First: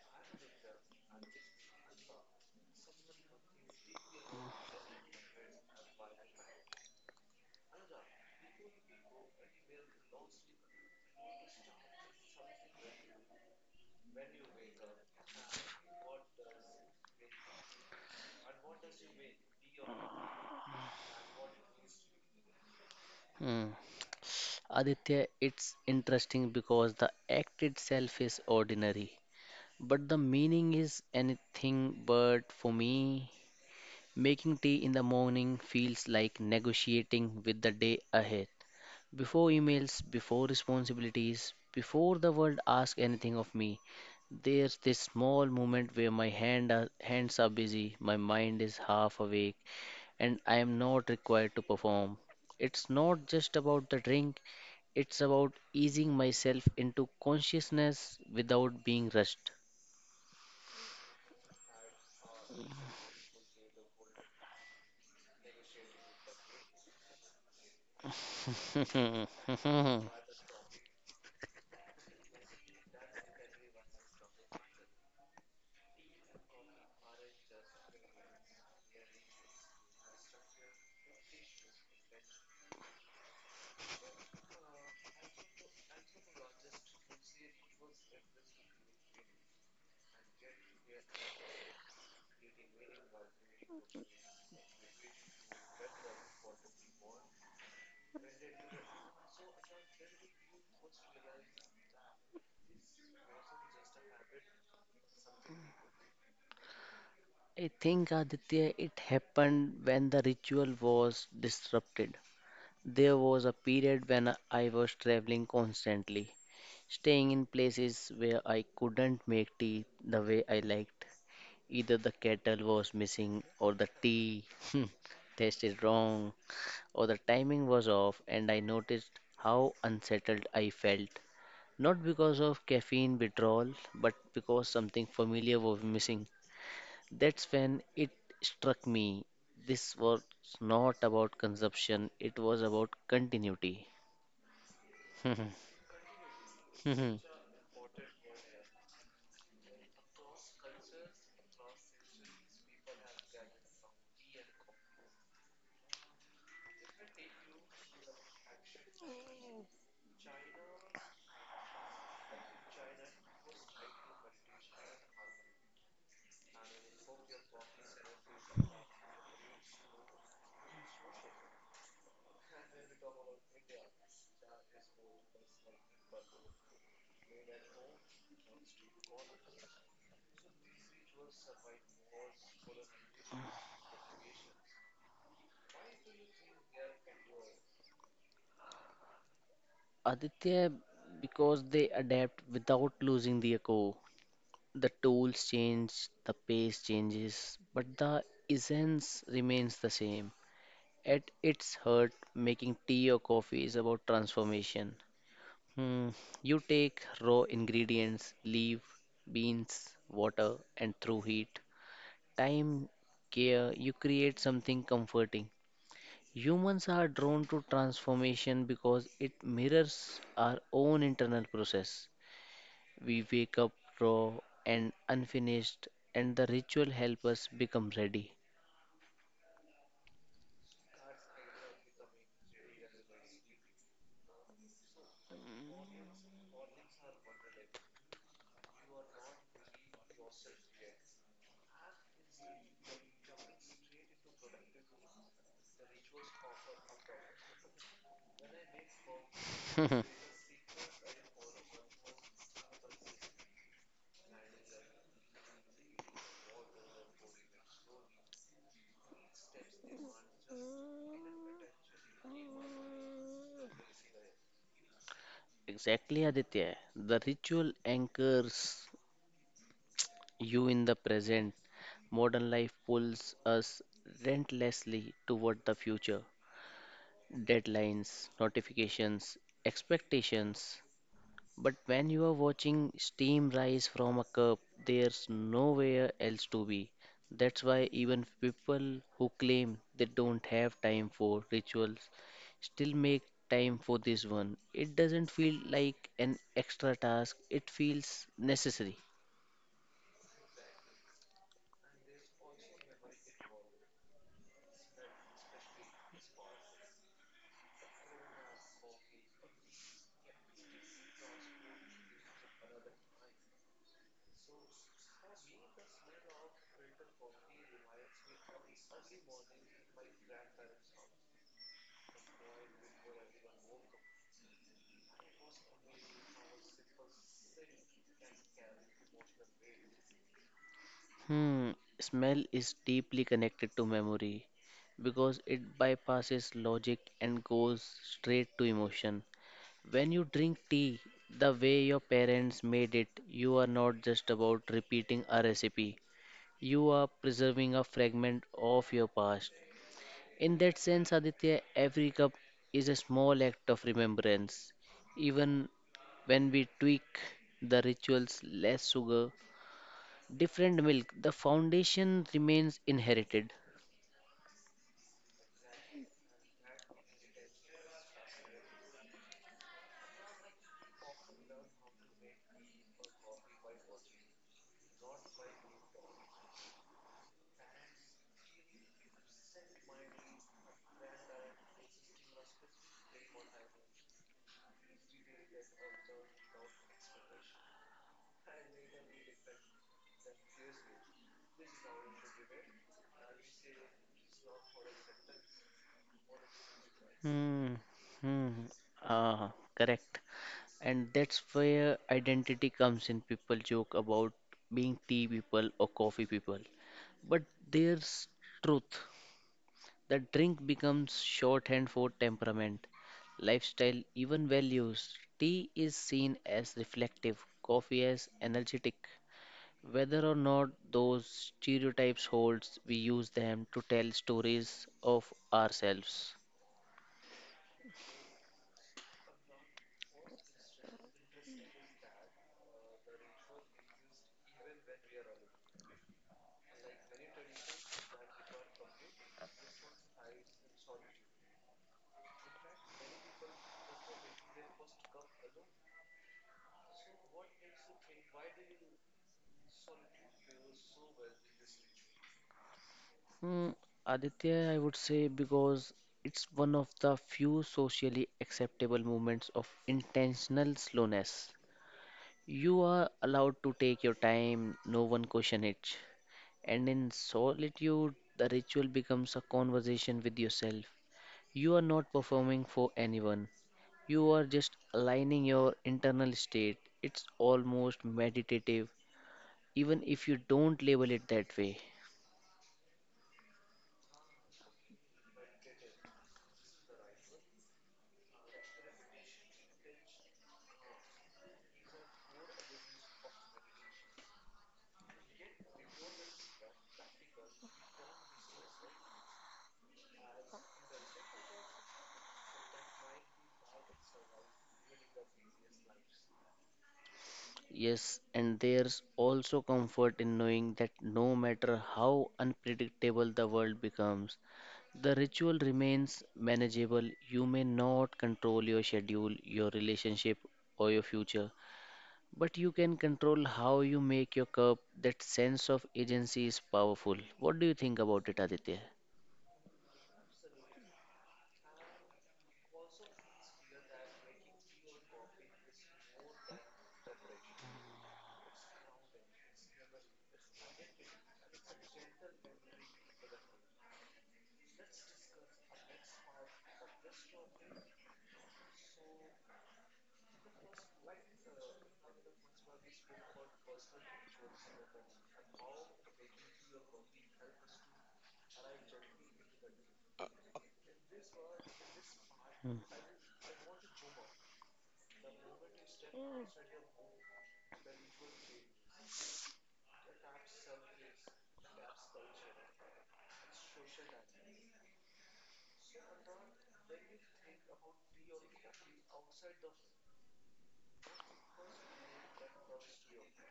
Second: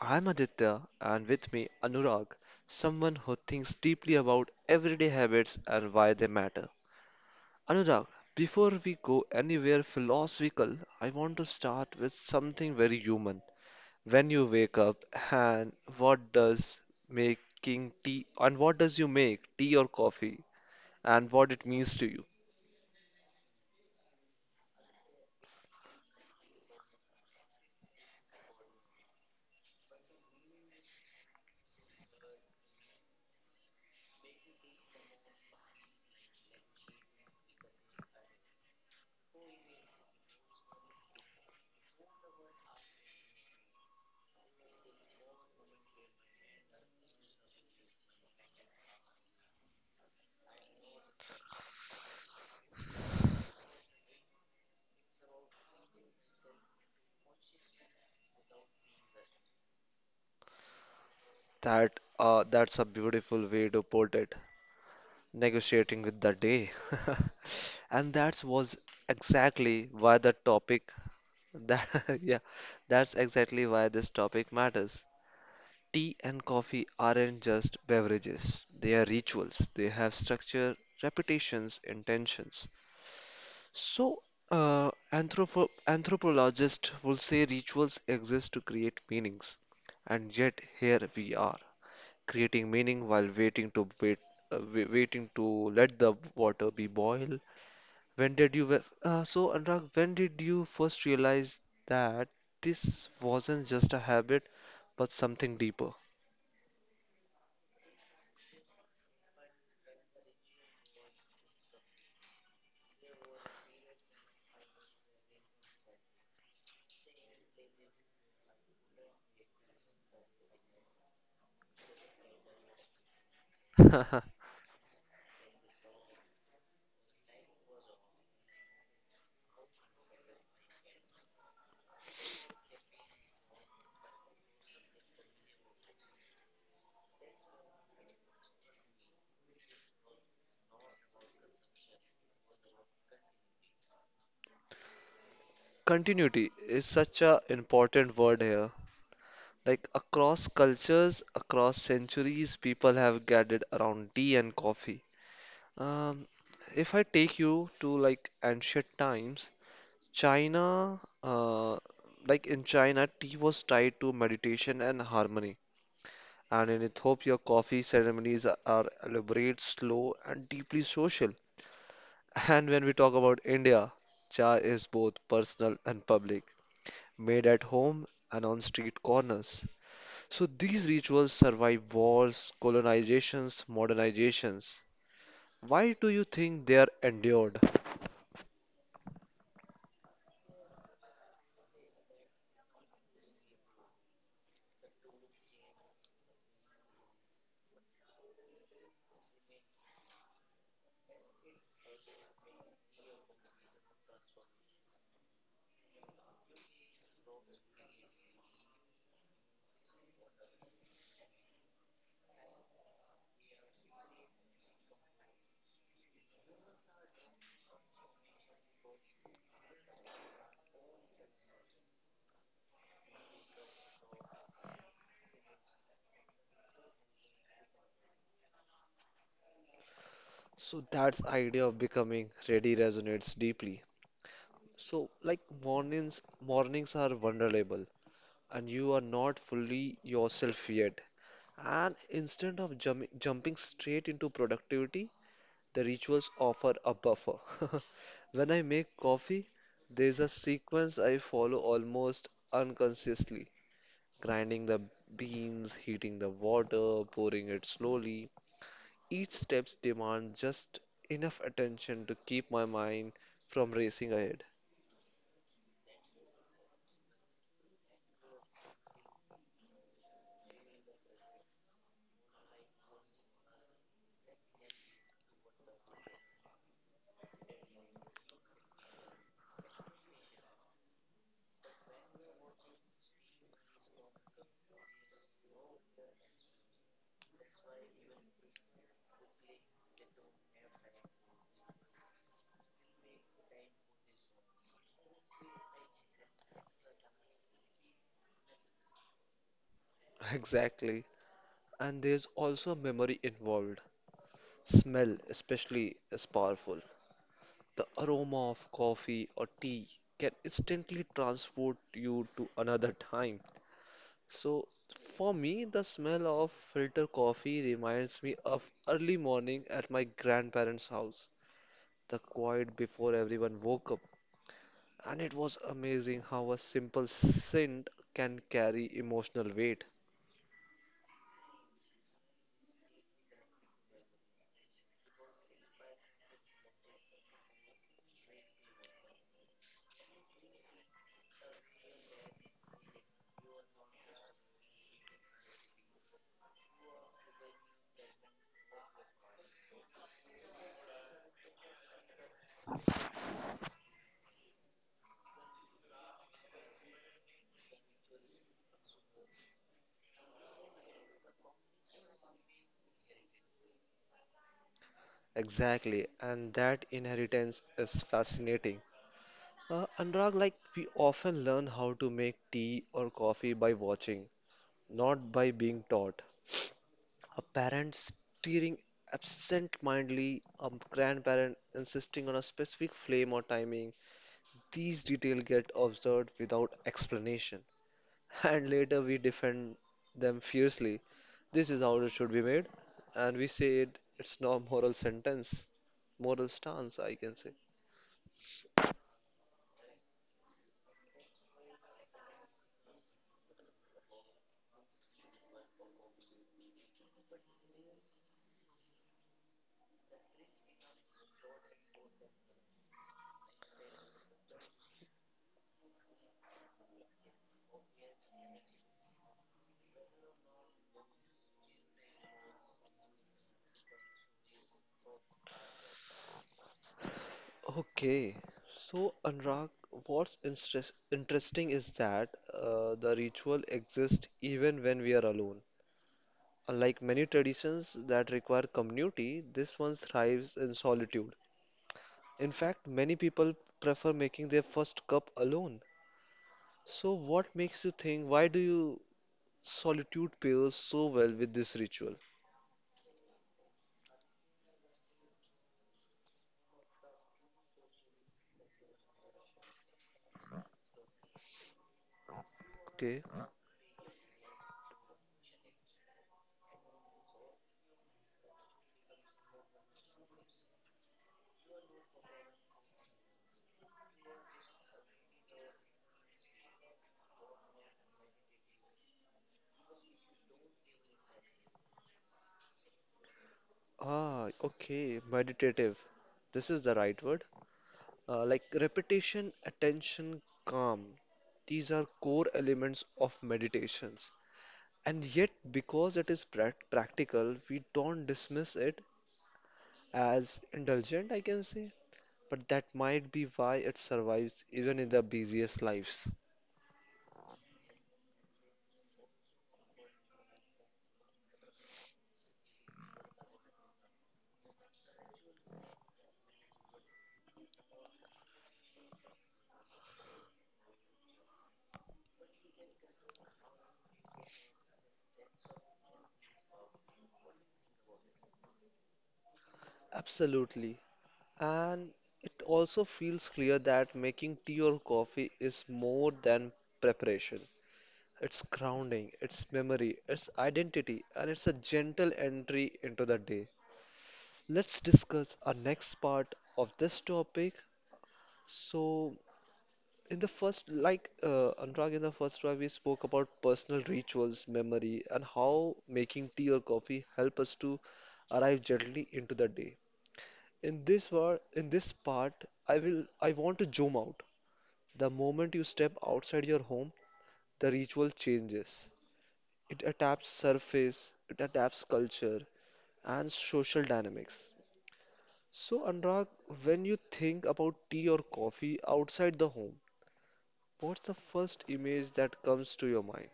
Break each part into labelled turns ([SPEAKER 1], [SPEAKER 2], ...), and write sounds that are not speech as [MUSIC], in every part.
[SPEAKER 1] I'm Aditya and with me Anurag, someone who thinks deeply about everyday habits and why they matter. Anurag, before we go anywhere philosophical, I want to start with something very human. When you wake up, and what does making tea, and what does you make tea or coffee, and what it means to you?
[SPEAKER 2] Hmm. Aditya, it's interesting because the act itself is ordinary, but the meaning is anything but for me. Making tea in the morning feels like negotiating with the day ahead. Before emails, before responsibilities, before the world asks anything of me, there's this small moment where hands are busy, my mind is half awake, and I am not required to perform. It's not just about the drink, it's about easing myself into consciousness without being rushed.
[SPEAKER 1] That's a beautiful way to put it. Negotiating with the day, [LAUGHS] and that was
[SPEAKER 2] [LAUGHS]
[SPEAKER 1] exactly
[SPEAKER 2] I
[SPEAKER 1] why the topic that [LAUGHS] yeah, that's exactly why this topic matters. Tea and coffee aren't just beverages, they are rituals. They have structure, reputations, intentions. So, anthropologists will say rituals exist to create meanings, and yet here we are, creating meaning while waiting to wait, waiting to let the water be boiled. When did you, wa- so Anurag, when did you first realize that this wasn't just a habit, but something deeper?
[SPEAKER 2] think, Aditya, it happened when the ritual was disrupted. There was a period when I was traveling constantly, staying in places where I couldn't make tea the way I liked. Either the kettle was missing or the
[SPEAKER 1] [LAUGHS]
[SPEAKER 2] tea [LAUGHS] taste is wrong. Or the timing was off, and I noticed how unsettled I felt. Not because of caffeine withdrawal, but because something familiar was missing. That's when it struck me. This was not about consumption, it was about continuity. [LAUGHS]
[SPEAKER 1] Continuity is such a important word here. Like across cultures, across centuries, people have gathered around tea and coffee. Um, if I take you to like ancient times, China, like in China, tea was tied to meditation and harmony. And in Ethiopia, coffee ceremonies are elaborate, slow, and deeply social. [LAUGHS] And when we talk about India, cha is both personal and public. Made at home and on street corners. So these rituals survive wars, colonizations, modernizations. Why do you think they are endured?
[SPEAKER 2] Aditya, because they adapt without losing their core. The tools change, the pace changes, but the essence remains the same. At its heart, making tea or coffee is about transformation. Hmm. You take raw ingredients, leaf, beans, water, and through heat, time, care, you create something comforting. Humans are drawn to transformation because it mirrors our own internal process. We wake up raw and unfinished, and the ritual helps us become ready.
[SPEAKER 1] So that's idea of becoming ready resonates deeply. So like mornings are vulnerable and you are not fully yourself yet. And instead of jumping straight into productivity, the rituals offer a buffer. [LAUGHS] When I make coffee, there's a sequence I follow almost unconsciously. Grinding the beans, heating the water, pouring it slowly. Each step demands just enough attention to keep my mind from racing ahead.
[SPEAKER 2] Exactly, Aditya. The ritual anchors you in the present. Modern life pulls us relentlessly toward the future. Deadlines, notifications, expectations. But when you are watching steam rise from a cup, there's nowhere else to be. That's why even people who claim they don't have time for rituals still make time for this one. It doesn't feel like an extra task, it feels necessary.
[SPEAKER 1] [LAUGHS] Exactly. And there's also memory involved. Smell, especially, is powerful. The aroma of coffee or tea can instantly transport you to another time. So for me, the smell of filter coffee reminds me of early morning at my grandparents' house, the quiet before everyone woke up. And it was amazing how a simple scent can carry emotional weight.
[SPEAKER 2] Hmm, smell is deeply connected to memory because it bypasses logic and goes straight to emotion. When you drink tea, the way your parents made it, you are not just about repeating a recipe, you are preserving a fragment of your past. In that sense, Aditya, every cup is a small act of remembrance. Even when we tweak the rituals, less sugar, different milk. The foundation remains inherited.
[SPEAKER 1] Exactly, and that inheritance is fascinating. Anurag, like we often learn how to make tea or coffee by watching, not by being taught. A parent steering absent-mindedly, a grandparent insisting on a specific flame or timing. These details get observed without explanation, and later we defend them fiercely. This is how it should be made, and we say it, it's not moral sentence, moral stance, I can say.
[SPEAKER 2] Hmm. Hmm. Ah, correct. And that's where identity comes in. People joke about being tea people or coffee people. But there's truth. The drink becomes shorthand for temperament, lifestyle, even values. Tea is seen as reflective, coffee as energetic. Whether or not those stereotypes holds, we use them to tell stories of ourselves.
[SPEAKER 1] Okay, so Anurag, what's interesting is that the ritual exists even when we are alone. Like many traditions that require community, this one thrives in solitude. In fact, many people prefer making their first cup alone. So, what makes you think? Why do you solitude pairs so well with this ritual?
[SPEAKER 2] Hmm, Aditya, I would say because it's one of the few socially acceptable moments of intentional slowness. You are
[SPEAKER 1] Okay.
[SPEAKER 2] allowed to take your time, no one question it. And in solitude, the ritual becomes a conversation with yourself. You are not performing for anyone. You are just aligning your internal state. It's almost meditative, even if you don't label it that way.
[SPEAKER 1] Ah, okay. Meditative. This is the right word. Like repetition, attention, calm. These are core elements of meditations. And yet, because it is practical, we don't dismiss it as indulgent, I can say, but that might be why it survives even in the busiest lives.
[SPEAKER 2] Yes, and there's also comfort in knowing that no matter how unpredictable the world becomes, the ritual remains manageable. You may not control your schedule, your relationship, or your future, but you can control how you make your cup. That sense of agency is powerful. What do you think about it, Aditya?
[SPEAKER 1] Absolutely. And it also feels clear that making tea or coffee is more than preparation. It's grounding, it's memory, it's identity, and it's a gentle entry into the day. Let's discuss our next part of this topic. So, in the first, Anurag, in the first round, we spoke about personal rituals, memory, and how making tea or coffee help us to arrive gently into the day. In this war, in this part,
[SPEAKER 2] Hmm.
[SPEAKER 1] I will, I want to zoom out. The moment you step outside your home, the ritual changes. It adapts surface, it adapts culture, and social dynamics. So, Anurag, when you think about tea or coffee outside the home, what's the first image that comes to your mind?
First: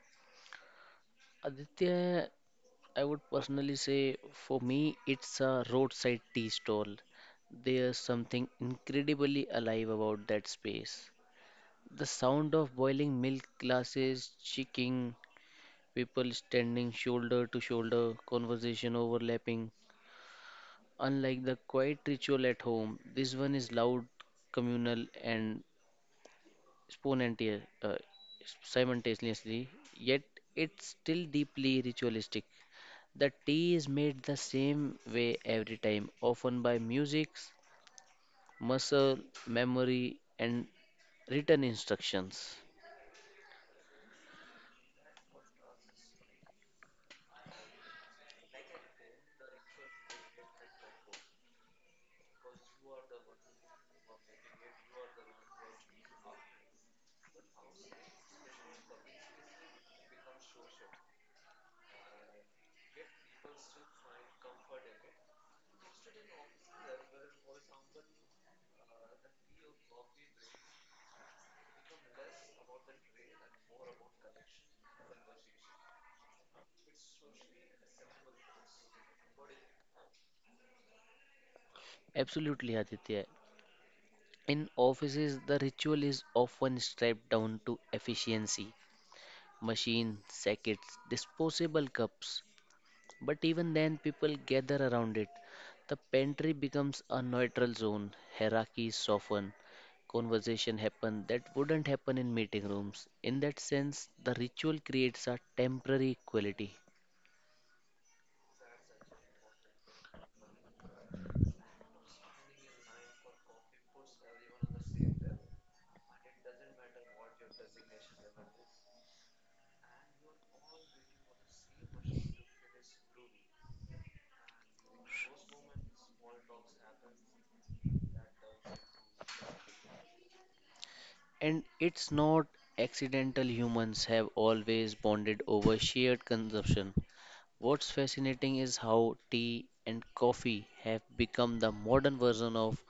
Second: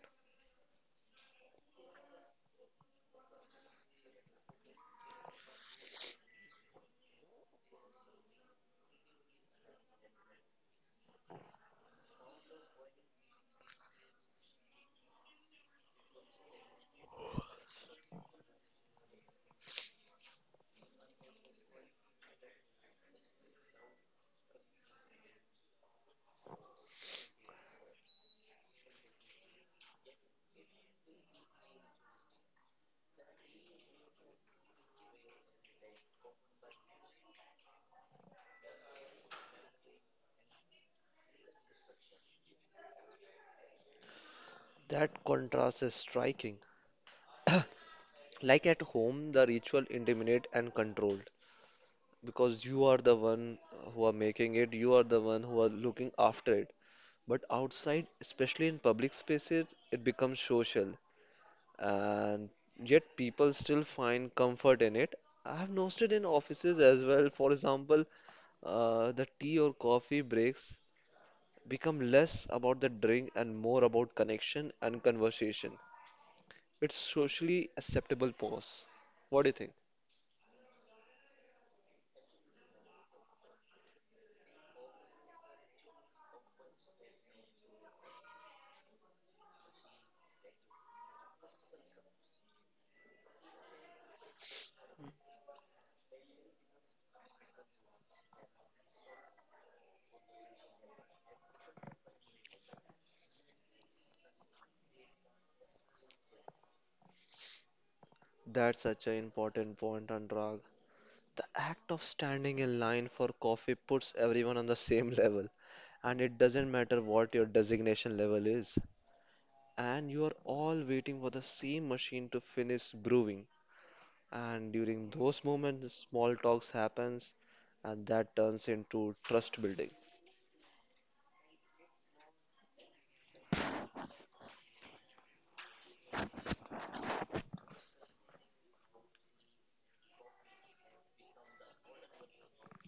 [SPEAKER 2] Aditya, I would personally say for me, it's a roadside tea stall. There's something incredibly alive about that space. The sound of boiling milk glasses, chicken, people standing shoulder to shoulder, conversation overlapping. Unlike the quiet ritual at home, this one is loud, communal, and spontaneous, simultaneously, yet it's still deeply ritualistic. The tea is made the same way every time, often by music, muscle, memory, and written instructions.
[SPEAKER 1] That contrast is striking. [COUGHS] [CLEARS THROAT] Like at home, the ritual intimate and controlled because you are the one who are making it, you are the one who are looking after it. But outside, especially in public spaces, it becomes social, and yet people still find comfort in it. I have noticed it in offices as well. For example, the tea or coffee breaks become less about the drink and more about connection and conversation. It's socially acceptable pause. What do you think?
[SPEAKER 2] Absolutely, Aditya. In offices, the ritual is often stripped down to efficiency machine, sackets, disposable cups. But even then, people gather around it. The pantry becomes a neutral zone. Hierarchies soften. Conversation happen that wouldn't happen in meeting rooms. In that sense, the ritual creates a temporary equality.
[SPEAKER 1] That's such an important point, Anurag. The act of standing in line for coffee puts everyone on the same [LAUGHS] level, and it doesn't matter what your designation level is. And you are all waiting for the same machine to finish brewing. And during those moments, small talks happens, and that turns into trust building.
[SPEAKER 2] And it's not accidental humans have always bonded over shared consumption. What's fascinating is how tea and coffee have become the modern version of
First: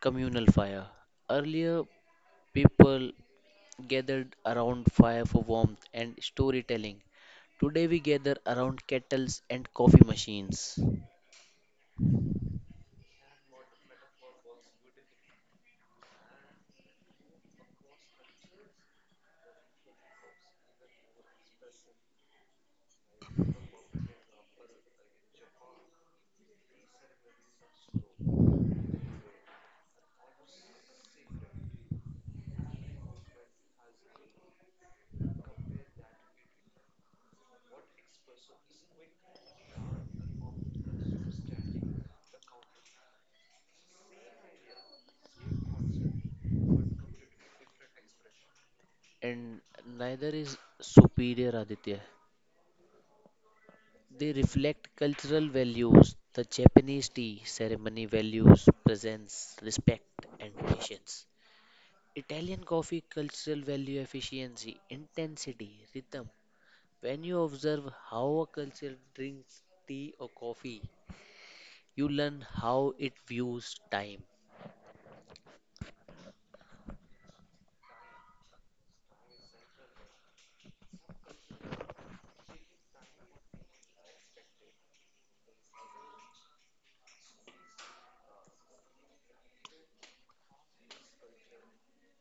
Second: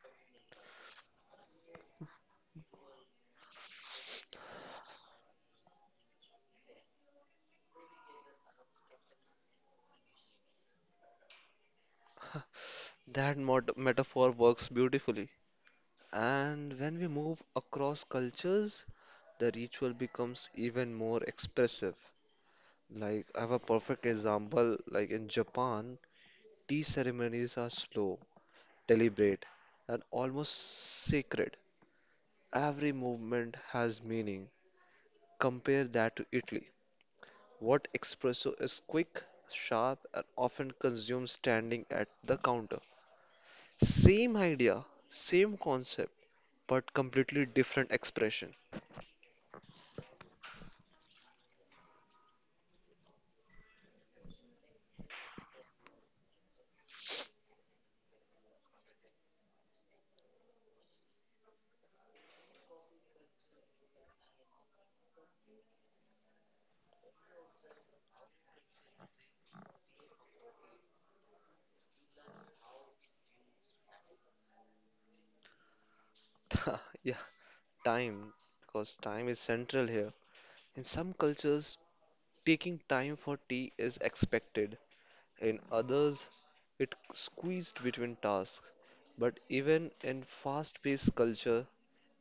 [SPEAKER 2] communal fire. Earlier, people gathered around fire for warmth and storytelling. Today we gather around kettles and coffee machines.
[SPEAKER 1] That metaphor works beautifully. And when we move across cultures, the ritual becomes even more expressive. Like, I have a perfect example. Like in Japan, tea ceremonies are slow, deliberate, and almost sacred. Every movement has meaning. Compare that to Italy. What espresso is quick, sharp, and often consumed standing at the counter. Same idea, same concept, but completely different expression. [LAUGHS]
[SPEAKER 2] And neither is superior, Aditya. They reflect cultural values. The Japanese tea ceremony values presence, respect, and patience. Italian coffee cultural value efficiency, intensity, rhythm. When you observe how a culture drinks tea or coffee, you learn how it views time.
[SPEAKER 1] Yeah, time, because time is central here. In some cultures, taking time for tea is expected. In others, it squeezed between tasks. But even in fast-paced culture,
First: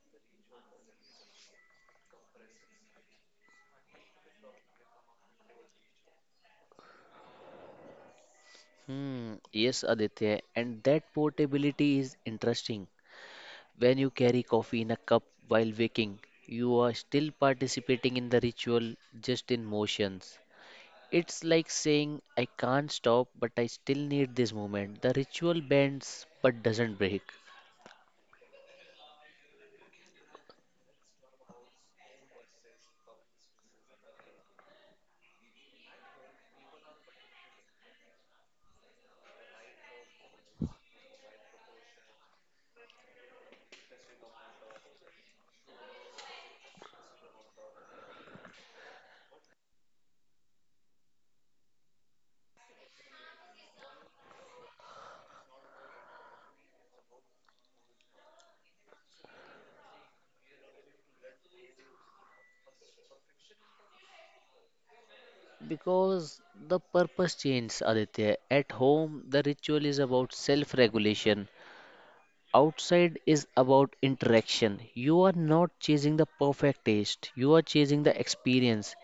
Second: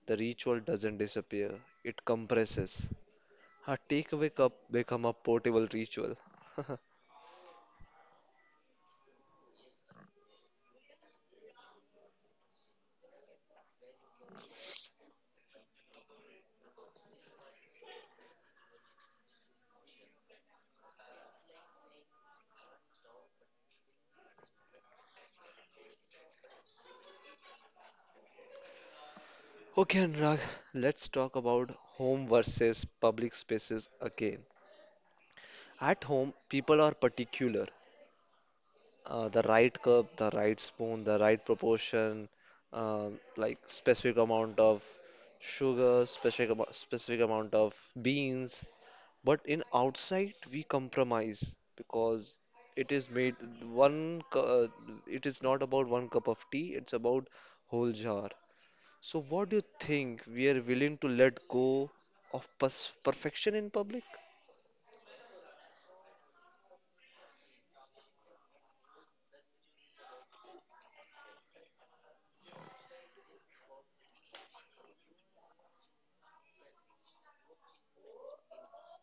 [SPEAKER 1] the ritual doesn't disappear. It compresses. A takeaway cup become a portable ritual. [LAUGHS]
[SPEAKER 2] Hmm, yes, Aditya, and that portability is interesting. When you carry coffee in a cup while waking, you are still participating in the ritual just in motions. It's like saying, I can't stop, but I still need this moment. The ritual bends but doesn't break.
[SPEAKER 1] Okay, Anurag, let's talk about home versus public spaces again. At home, people are particular. The right cup, the right spoon, the right proportion, like specific amount of sugar, specific specific amount of beans. But in outside we compromise because it is made one. cu- Uh, it is not about one cup of tea. It's about whole jar. So what do you think? We are willing to let go of pers perfection in public?
[SPEAKER 2] Because the purpose changes, Aditya. At home, the ritual is about self regulation. Outside is about interaction. You are not chasing the perfect taste, you are chasing the experience,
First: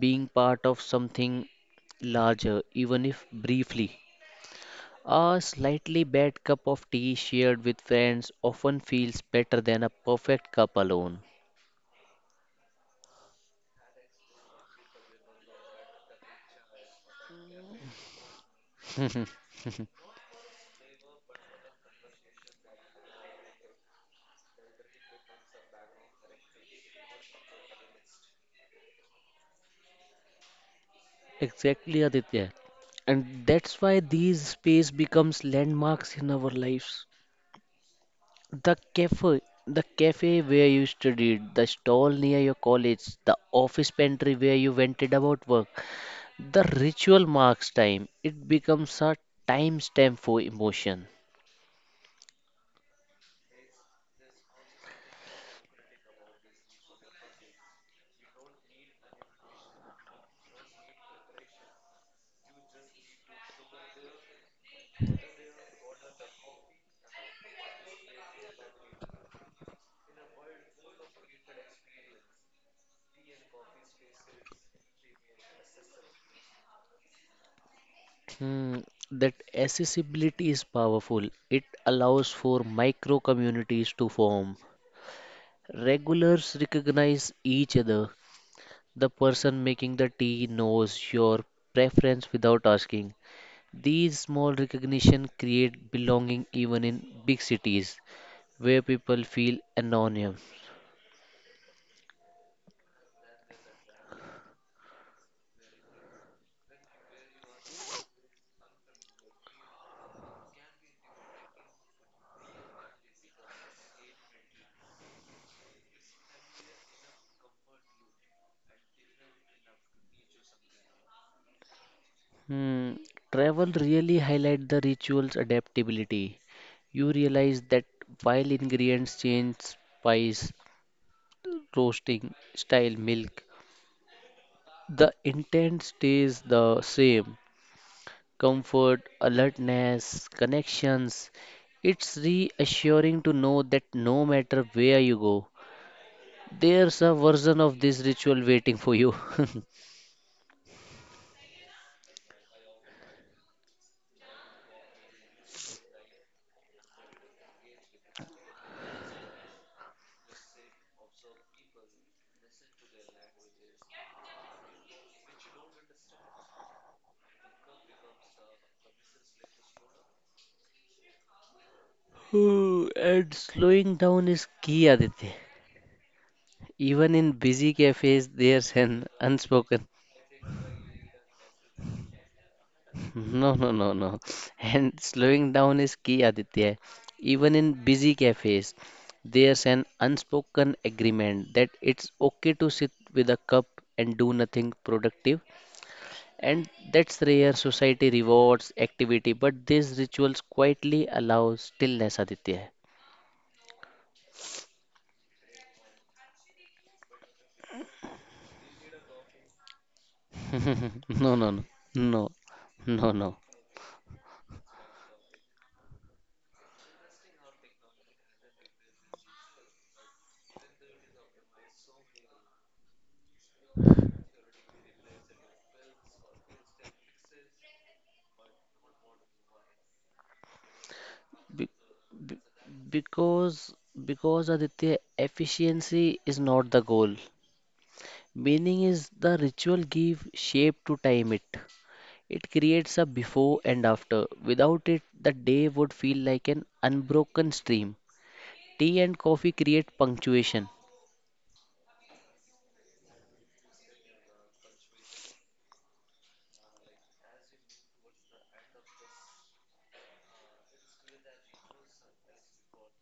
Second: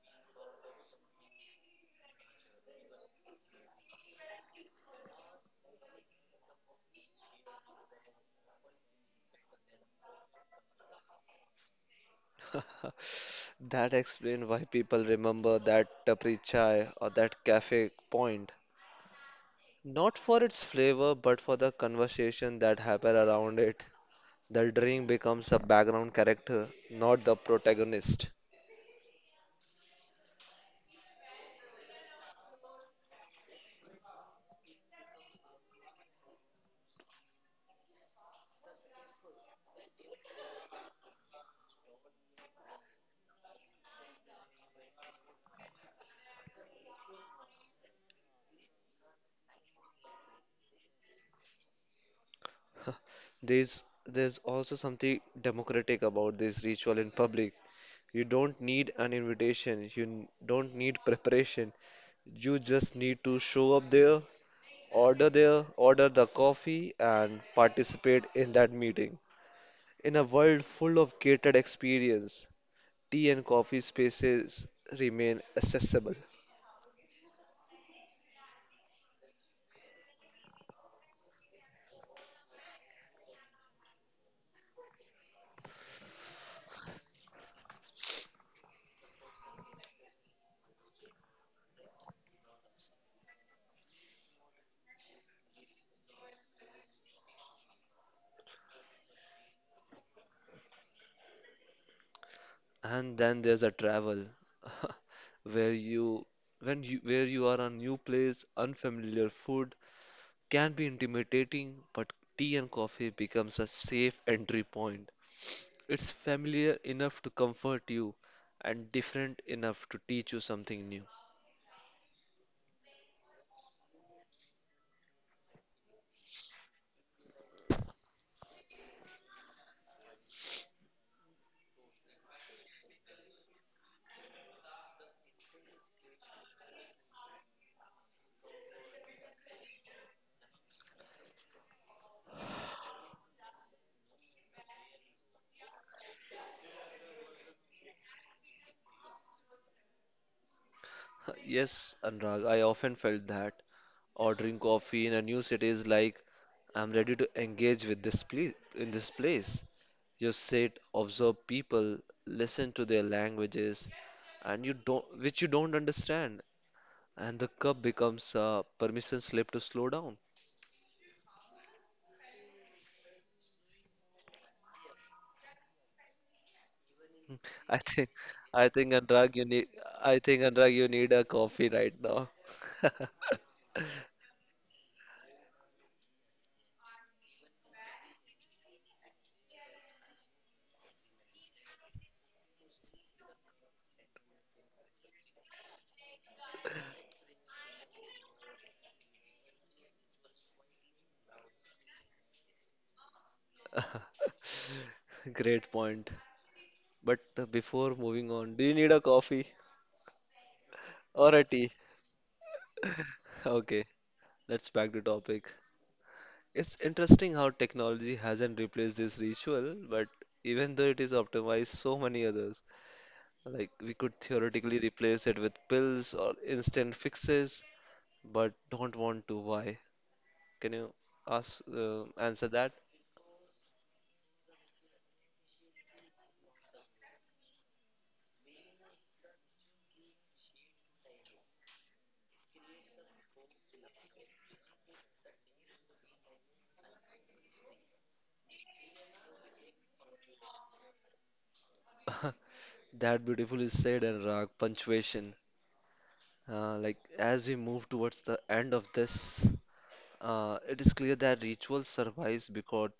[SPEAKER 2] being part of something larger, even if briefly. A slightly bad cup of tea shared with friends often feels better than a perfect cup alone.
[SPEAKER 1] [LAUGHS] That explains why people remember that tapri chai or that cafe point. Not for its flavor, but for the conversation that happened around it. The drink becomes a background character, not the protagonist.
[SPEAKER 2] Exactly, Aditya. And that's why these space becomes landmarks in our lives. The cafe, the cafe where you studied, the stall near your college, the office pantry where you vented about work, the ritual marks time. It becomes a timestamp for emotion.
[SPEAKER 1] [LAUGHS] There's there's also something democratic about this ritual in public. You don't need an invitation, you don't need preparation. You just need to show up there, order there, order the coffee, and participate in that meeting. In a world full of gated experience, tea and coffee spaces remain accessible.
[SPEAKER 2] Hmm, that accessibility is powerful. It allows for micro communities to form. Regulars recognize each other. The person making the tea knows your preference without asking. These small recognition create belonging even in big cities where people feel anonymous.
[SPEAKER 1] And then there's a travel, [LAUGHS] where you, where you are a new place, unfamiliar food can be intimidating, but tea and coffee becomes a safe entry point. It's familiar enough to comfort you, and different enough to teach you something new.
[SPEAKER 2] Hmm, travel really highlight the ritual's adaptability. You realize that while ingredients change, spice, roasting, style, milk, the intent stays the same. Comfort, alertness, connections. It's reassuring to know that no matter where you go, there's a version of this ritual waiting for you. [LAUGHS]
[SPEAKER 1] Yes, Anurag, I often felt that. Ordering coffee in a new city is like I'm ready to engage with this place in this place. You sit, observe people, listen to their languages, and you don't which you don't understand, and the cup becomes a permission slip to slow down.
[SPEAKER 2] Ooh, and slowing down is key, Aditya. Even in
[SPEAKER 1] [LAUGHS]
[SPEAKER 2] busy
[SPEAKER 1] I think
[SPEAKER 2] cafes,
[SPEAKER 1] I
[SPEAKER 2] there's
[SPEAKER 1] think
[SPEAKER 2] an
[SPEAKER 1] Anurag, you need
[SPEAKER 2] unspoken.
[SPEAKER 1] a coffee right now. [LAUGHS]
[SPEAKER 2] [LAUGHS] No, no, no, no. And slowing down is key, Aditya. Even in busy cafes, there's an unspoken agreement that it's okay to sit with a cup and do nothing productive. And that's rare. Society rewards activity, but these rituals quietly allow stillness, Aditya.
[SPEAKER 1] Great point. But before moving on, do you need a coffee
[SPEAKER 2] [LAUGHS]
[SPEAKER 1] or
[SPEAKER 2] No,
[SPEAKER 1] a
[SPEAKER 2] no, no,
[SPEAKER 1] tea?
[SPEAKER 2] no, no, no.
[SPEAKER 1] Okay, let's back to topic. It's interesting how technology hasn't replaced this ritual, but even though it is optimized so many others, like we could theoretically replace it with pills or instant fixes, but don't want to. Why? Can you ask
[SPEAKER 2] Be- be-
[SPEAKER 1] answer that?
[SPEAKER 2] because because Aditya, efficiency is not the goal. Meaning is the ritual give shape to time it. It creates a before and after. Without it, the day would feel like an unbroken stream. Tea and coffee create punctuation.
[SPEAKER 1] [LAUGHS] That beautifully said, and Rag, punctuation. Like as we move towards the end of this, it is clear that ritual survives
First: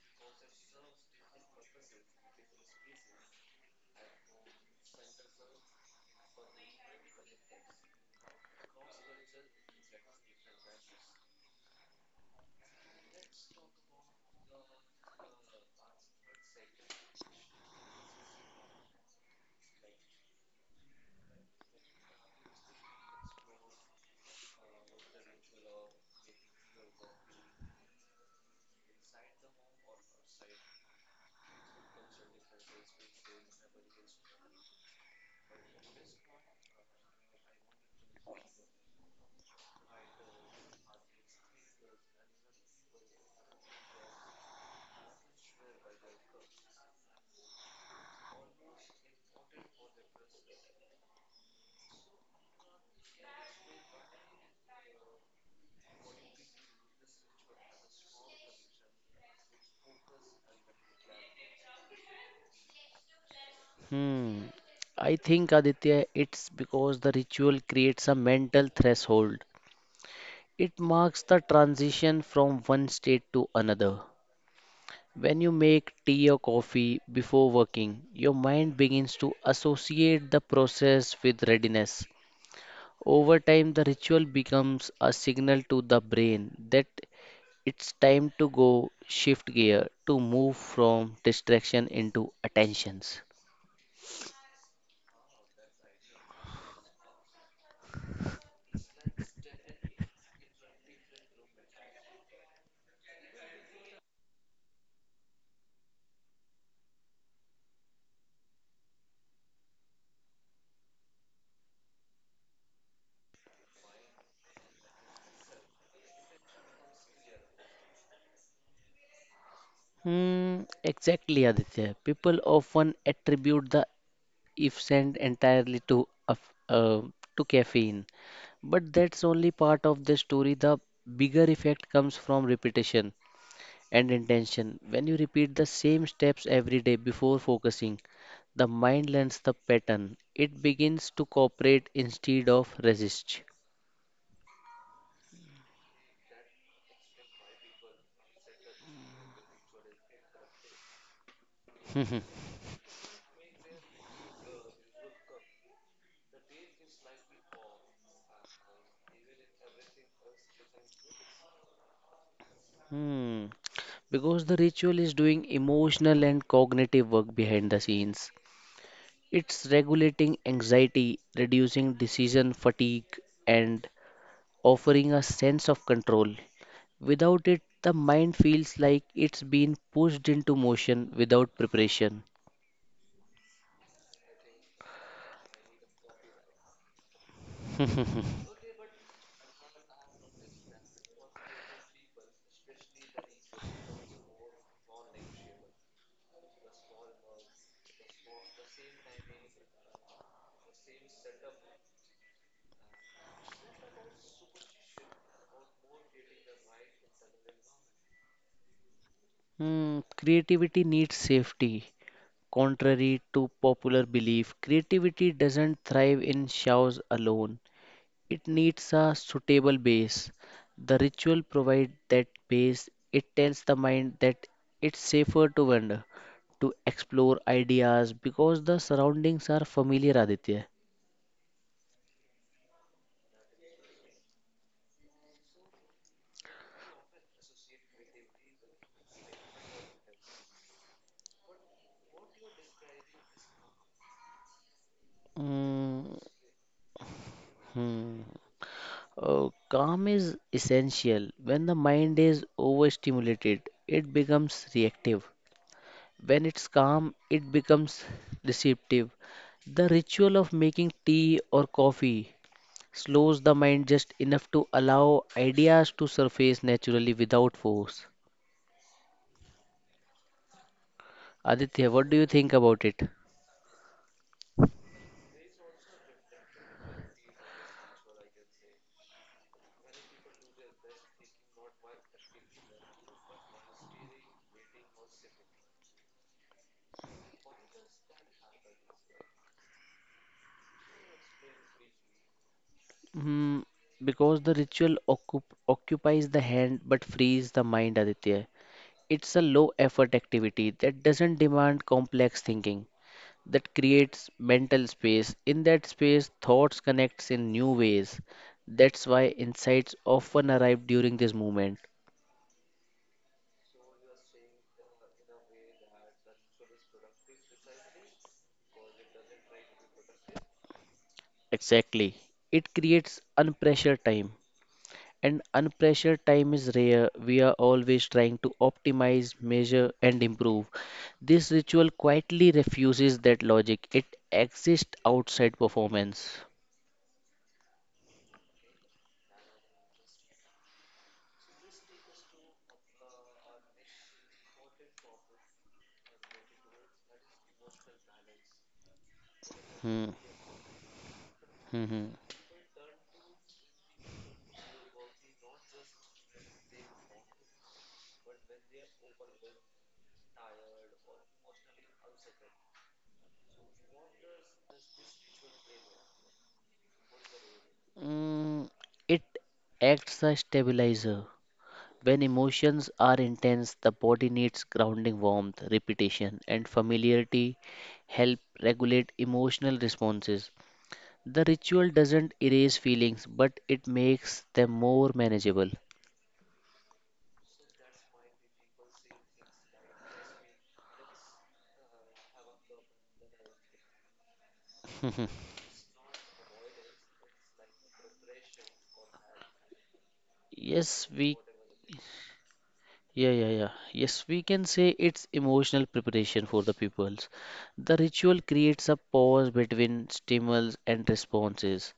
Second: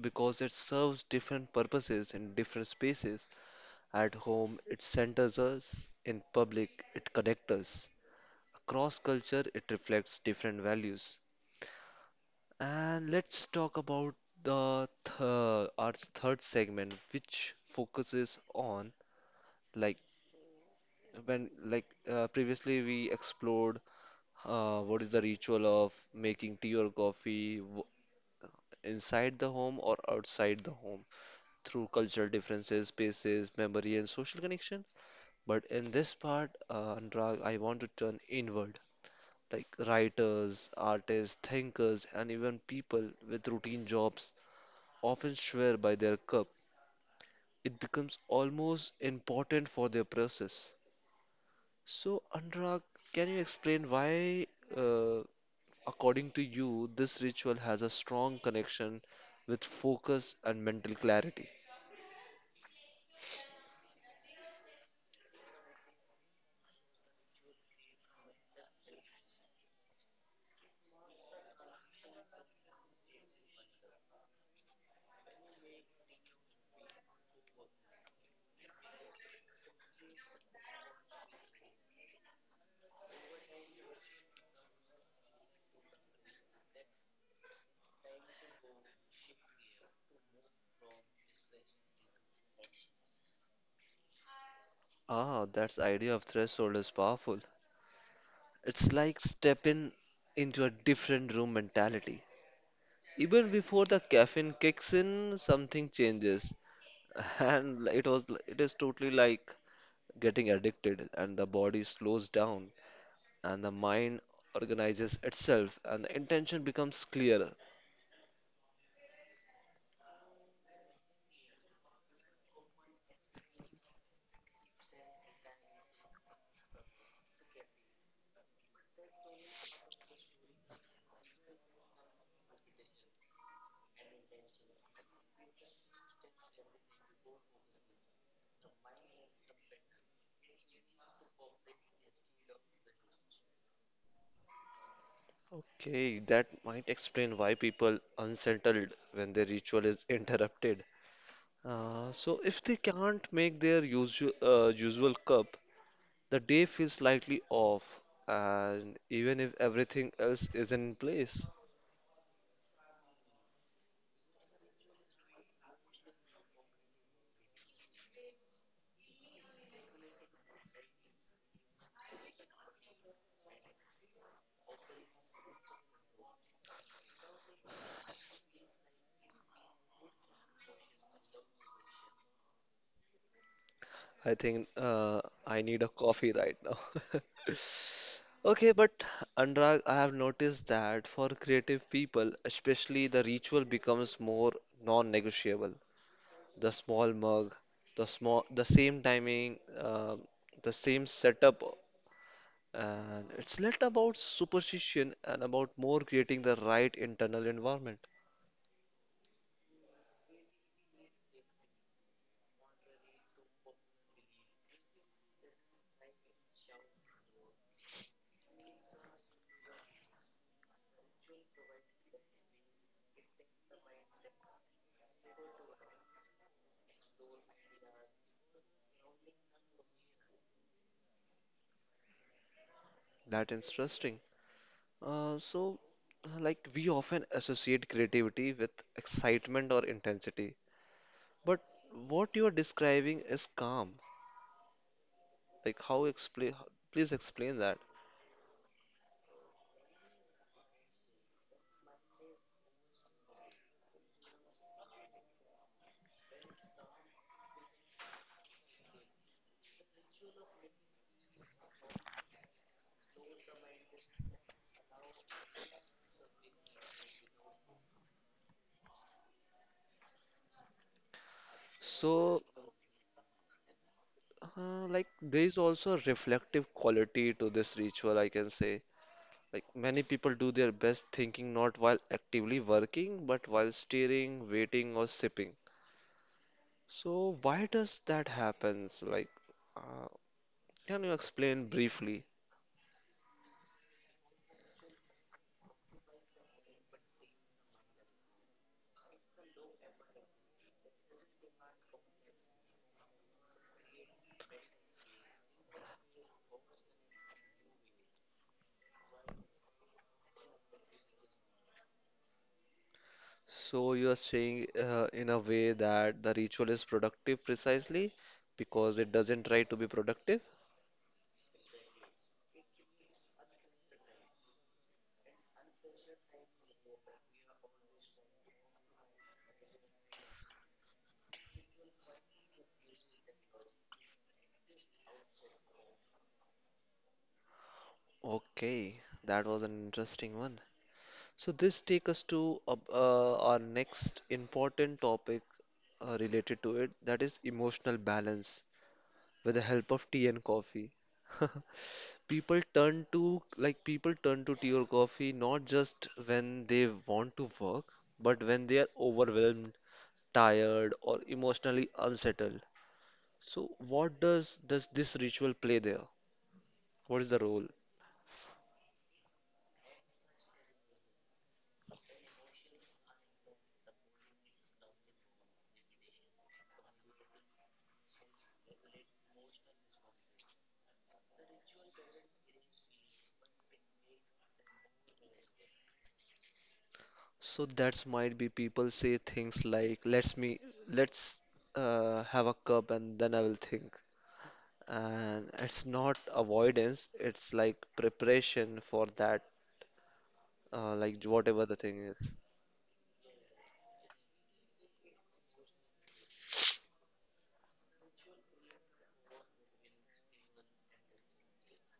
[SPEAKER 1] because it serves different purposes in different spaces. At home, it centers us, in public, it connects us. Across culture, it reflects different values. And let's talk about the th- our third segment, which focuses on like when like previously we explored what is the ritual of making tea or coffee? Inside the home or outside the home through cultural differences, spaces, memory, and social connection. But in this part, Anurag, I want to turn inward. Like writers, artists, thinkers, and even people with routine jobs often swear by their cup. It becomes almost important for their process. So, Anurag, can you explain why, uh, according to you, this ritual has a strong connection with focus and mental clarity?
[SPEAKER 2] Hmm. I think Aditya, it's because the ritual creates a mental threshold. It marks the transition from one state to another. When you make tea or coffee before working, your mind begins to associate the process with readiness. Over time, the ritual becomes a signal to the brain that it's time to go shift gear to move from distraction into attentions.
[SPEAKER 1] Ah, that's idea of threshold is powerful. It's like stepping into a different room mentality. Even before the caffeine kicks in, something changes, [LAUGHS] and it was it is totally like getting addicted, and the body slows down, and the mind organizes itself, and the intention becomes clearer.
[SPEAKER 2] Hmm, exactly, Aditya. People often attribute the if sent entirely to to caffeine. But that's only part of the story. The bigger effect comes from repetition and intention. When you repeat the same steps every day before focusing, the mind learns the pattern. It begins to cooperate instead of resist. [LAUGHS]
[SPEAKER 1] Okay, that might explain why people unsettled when their ritual is [LAUGHS] interrupted. So if they can't make their usual usual cup, the day feels slightly off, and even if everything else is in place,
[SPEAKER 2] Hmm. Because the ritual is doing emotional and cognitive work behind the scenes. It's regulating anxiety, reducing decision fatigue, and offering a sense of control. Without it, the mind feels like it's been pushed into motion without preparation.
[SPEAKER 1] I think I need a coffee right now. [LAUGHS] Okay, but Anurag, I have noticed that for creative people, especially, the ritual becomes more non-negotiable. The small mug, the same timing, the same setup, and it's not about superstition and about more creating the right internal environment.
[SPEAKER 2] Hmm, creativity needs safety. Contrary to popular belief, creativity doesn't thrive in showers alone. It needs a suitable base. The ritual provides that base. It tells the mind that it's safer to wander, to explore ideas because the surroundings are familiar, Aditya.
[SPEAKER 1] That interesting. Uh, so, like we often associate creativity with excitement or intensity, but what you are describing is calm. Like how
[SPEAKER 2] Mm.
[SPEAKER 1] explain? Please explain that.
[SPEAKER 2] Hmm. Calm is essential. When the mind is overstimulated, it becomes reactive. When it's calm, it becomes receptive. The ritual of making tea or coffee slows the mind just enough to allow ideas to surface naturally without force. Aditya, what do you
[SPEAKER 1] So,
[SPEAKER 2] think about it?
[SPEAKER 1] uh, like there is also a reflective quality to this ritual, I can say. Like many people do their best thinking not while actively working, but while steering, waiting, or sipping. So why does that happens? Uh, can you explain briefly?
[SPEAKER 2] Hmm, because the ritual occupies the hand but frees the mind, Aditya. It's a low effort activity that doesn't demand complex thinking, that creates mental space. In that space, thoughts connects in new ways. That's why insights often arrive during this movement.
[SPEAKER 1] So you are saying in a way that the ritual is productive precisely because it doesn't try to be productive?
[SPEAKER 2] Exactly. It creates unpressured time. And unpressured time is rare. We are always trying to optimize, measure, and improve. This ritual quietly refuses that logic. It exists outside performance.
[SPEAKER 1] Okay, that was an interesting one. So this take us to our next important topic related to it, that is emotional balance, with the help
[SPEAKER 2] Hmm.
[SPEAKER 1] of tea and coffee.
[SPEAKER 2] Hmm, hmm.
[SPEAKER 1] [LAUGHS] People turn to, like, people turn to tea or coffee not just when they want to work, but when they are overwhelmed, tired, or emotionally unsettled. So what does this ritual play there? What is the role?
[SPEAKER 2] Mm, it acts as stabilizer. When emotions are intense, the body needs grounding warmth, repetition, and familiarity help regulate emotional responses. The ritual doesn't erase feelings, but it makes them more manageable.
[SPEAKER 1] So that's might be people say things like let's me let's have a cup and then I will think. And it's not avoidance, it's like preparation for that,
[SPEAKER 2] Yes,
[SPEAKER 1] like
[SPEAKER 2] we
[SPEAKER 1] whatever the thing is.
[SPEAKER 2] Yeah, yeah, yeah. Yes, we can say it's emotional preparation for the peoples. The ritual creates a pause between stimulus and responses,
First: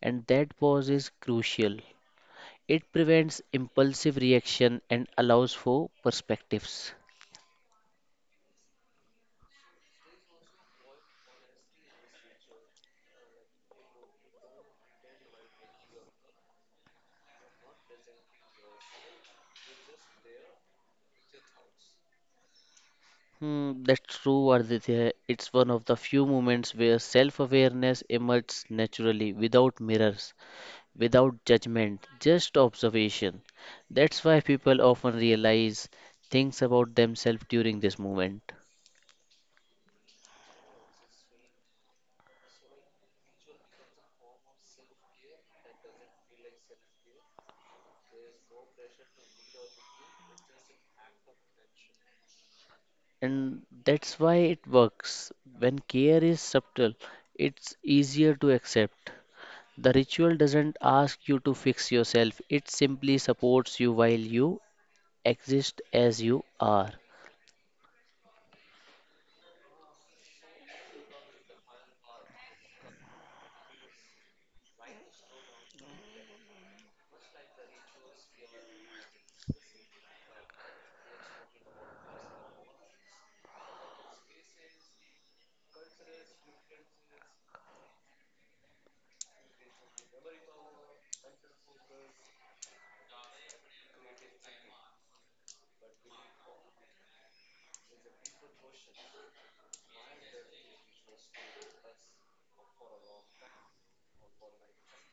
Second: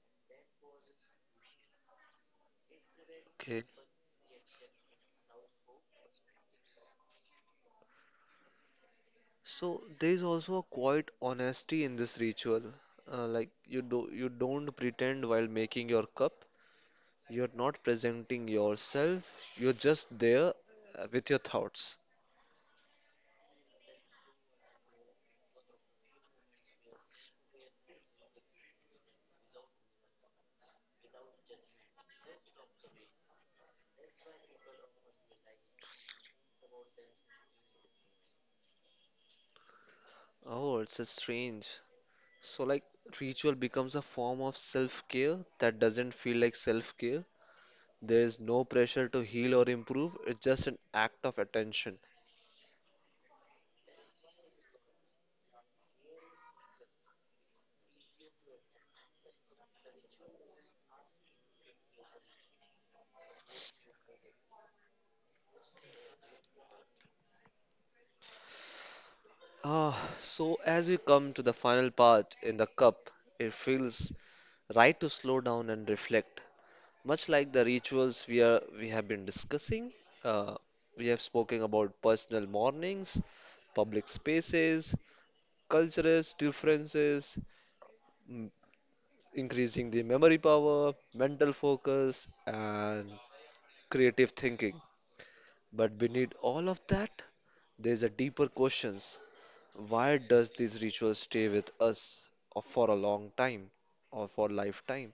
[SPEAKER 2] and that pause is crucial. It prevents
[SPEAKER 1] Okay.
[SPEAKER 2] impulsive reaction and allows for perspectives.
[SPEAKER 1] So there is also a quiet honesty in this ritual. Like you do, you don't pretend while making your cup. You're not presenting yourself. You're just there, with your thoughts.
[SPEAKER 2] Hmm, that's true, Aditya. It's one of the few moments where self awareness emerges naturally without mirrors, without judgment, just observation. That's why people often realize things about themselves during this moment.
[SPEAKER 1] Oh, it's a strange. So like ritual becomes a form of self-care that doesn't feel like self-care. There is no pressure to heal or improve. It's just an act of attention.
[SPEAKER 2] And that's why it works. When care is subtle, it's easier to accept. The ritual doesn't ask you to fix yourself, it simply supports you while you exist as you are.
[SPEAKER 1] Ah, so as we come to the final part in the cup, it feels right to slow down and reflect. Much like the rituals we have been discussing, uh, we have spoken about personal mornings, public spaces, cultural differences, m- increasing the memory power, mental focus, and creative thinking. But beneath all of that, there's a deeper questions. Why does these rituals stay with us, or for a long time, or for lifetime?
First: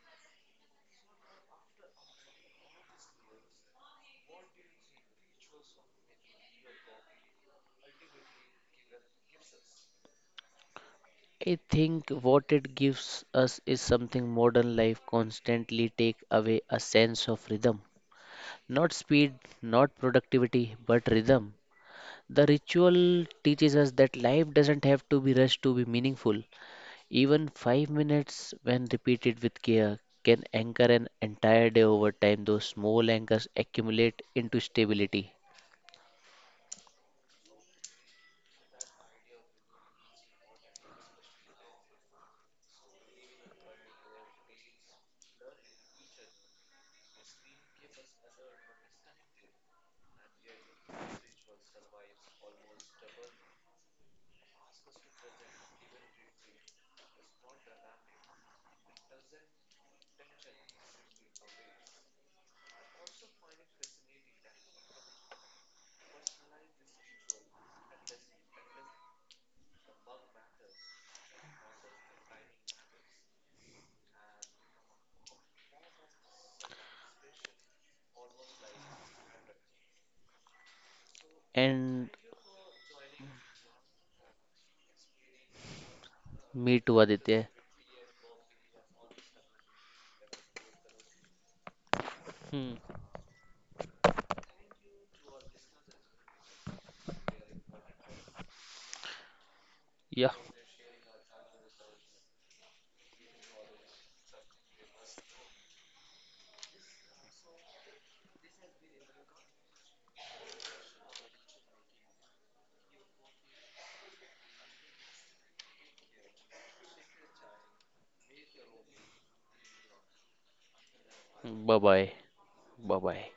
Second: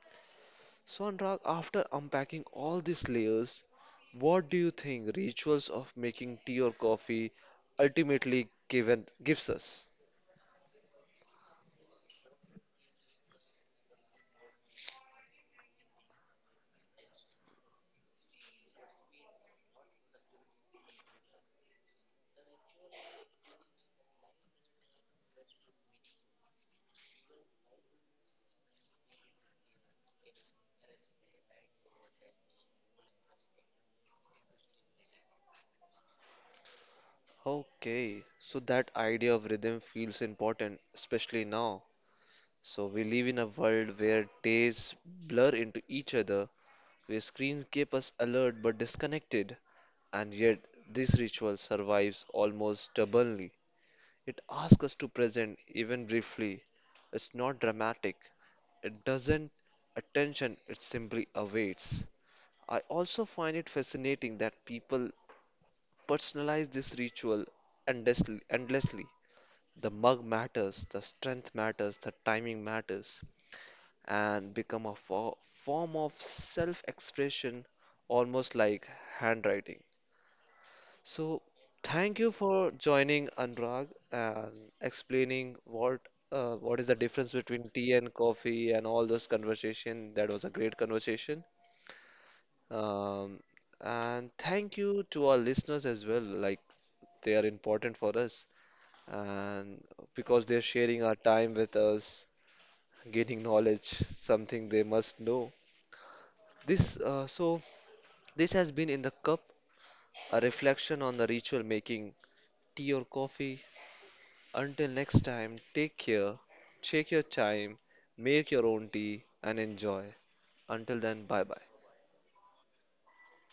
[SPEAKER 1] So, Anurag, after unpacking all these layers, what do you think rituals of making tea or coffee ultimately given gives us?
[SPEAKER 2] I think what it gives us is something modern life constantly take away a sense of rhythm. Not speed, not productivity, but rhythm. The ritual teaches us that life doesn't have to be rushed to be meaningful. Even 5 minutes, when repeated with care, can anchor an entire day over time. Those small anchors accumulate into stability.
[SPEAKER 1] Okay, so that idea of rhythm feels important, especially now. So we live in a world where days blur into each other, where screens keep us alert but disconnected, and yet this ritual survives almost stubbornly. It asks us to present even briefly. It's not dramatic. It doesn't attention, it simply awaits. I also find it fascinating that people personalize this ritual endlessly. The mug matters, the strength matters, the timing matters, and become a form of self expression, almost like handwriting. So,
[SPEAKER 2] And
[SPEAKER 1] thank you for joining, Anurag, and explaining what,
[SPEAKER 2] me
[SPEAKER 1] what is the
[SPEAKER 2] too,
[SPEAKER 1] difference
[SPEAKER 2] Aditya.
[SPEAKER 1] between tea and coffee and all those conversation. That was a great conversation.
[SPEAKER 2] Hmm.
[SPEAKER 1] Um, and thank you to our listeners as well. Like, they are important for us, and
[SPEAKER 2] Yeah.
[SPEAKER 1] because they're sharing our time with us, gaining knowledge, something they must know. This uh, so this has been in the cup, a reflection on the ritual making tea or coffee. Until next time, take care, check your time, make your own tea, and enjoy. Until then, bye bye.
[SPEAKER 2] Bye bye. Bye bye.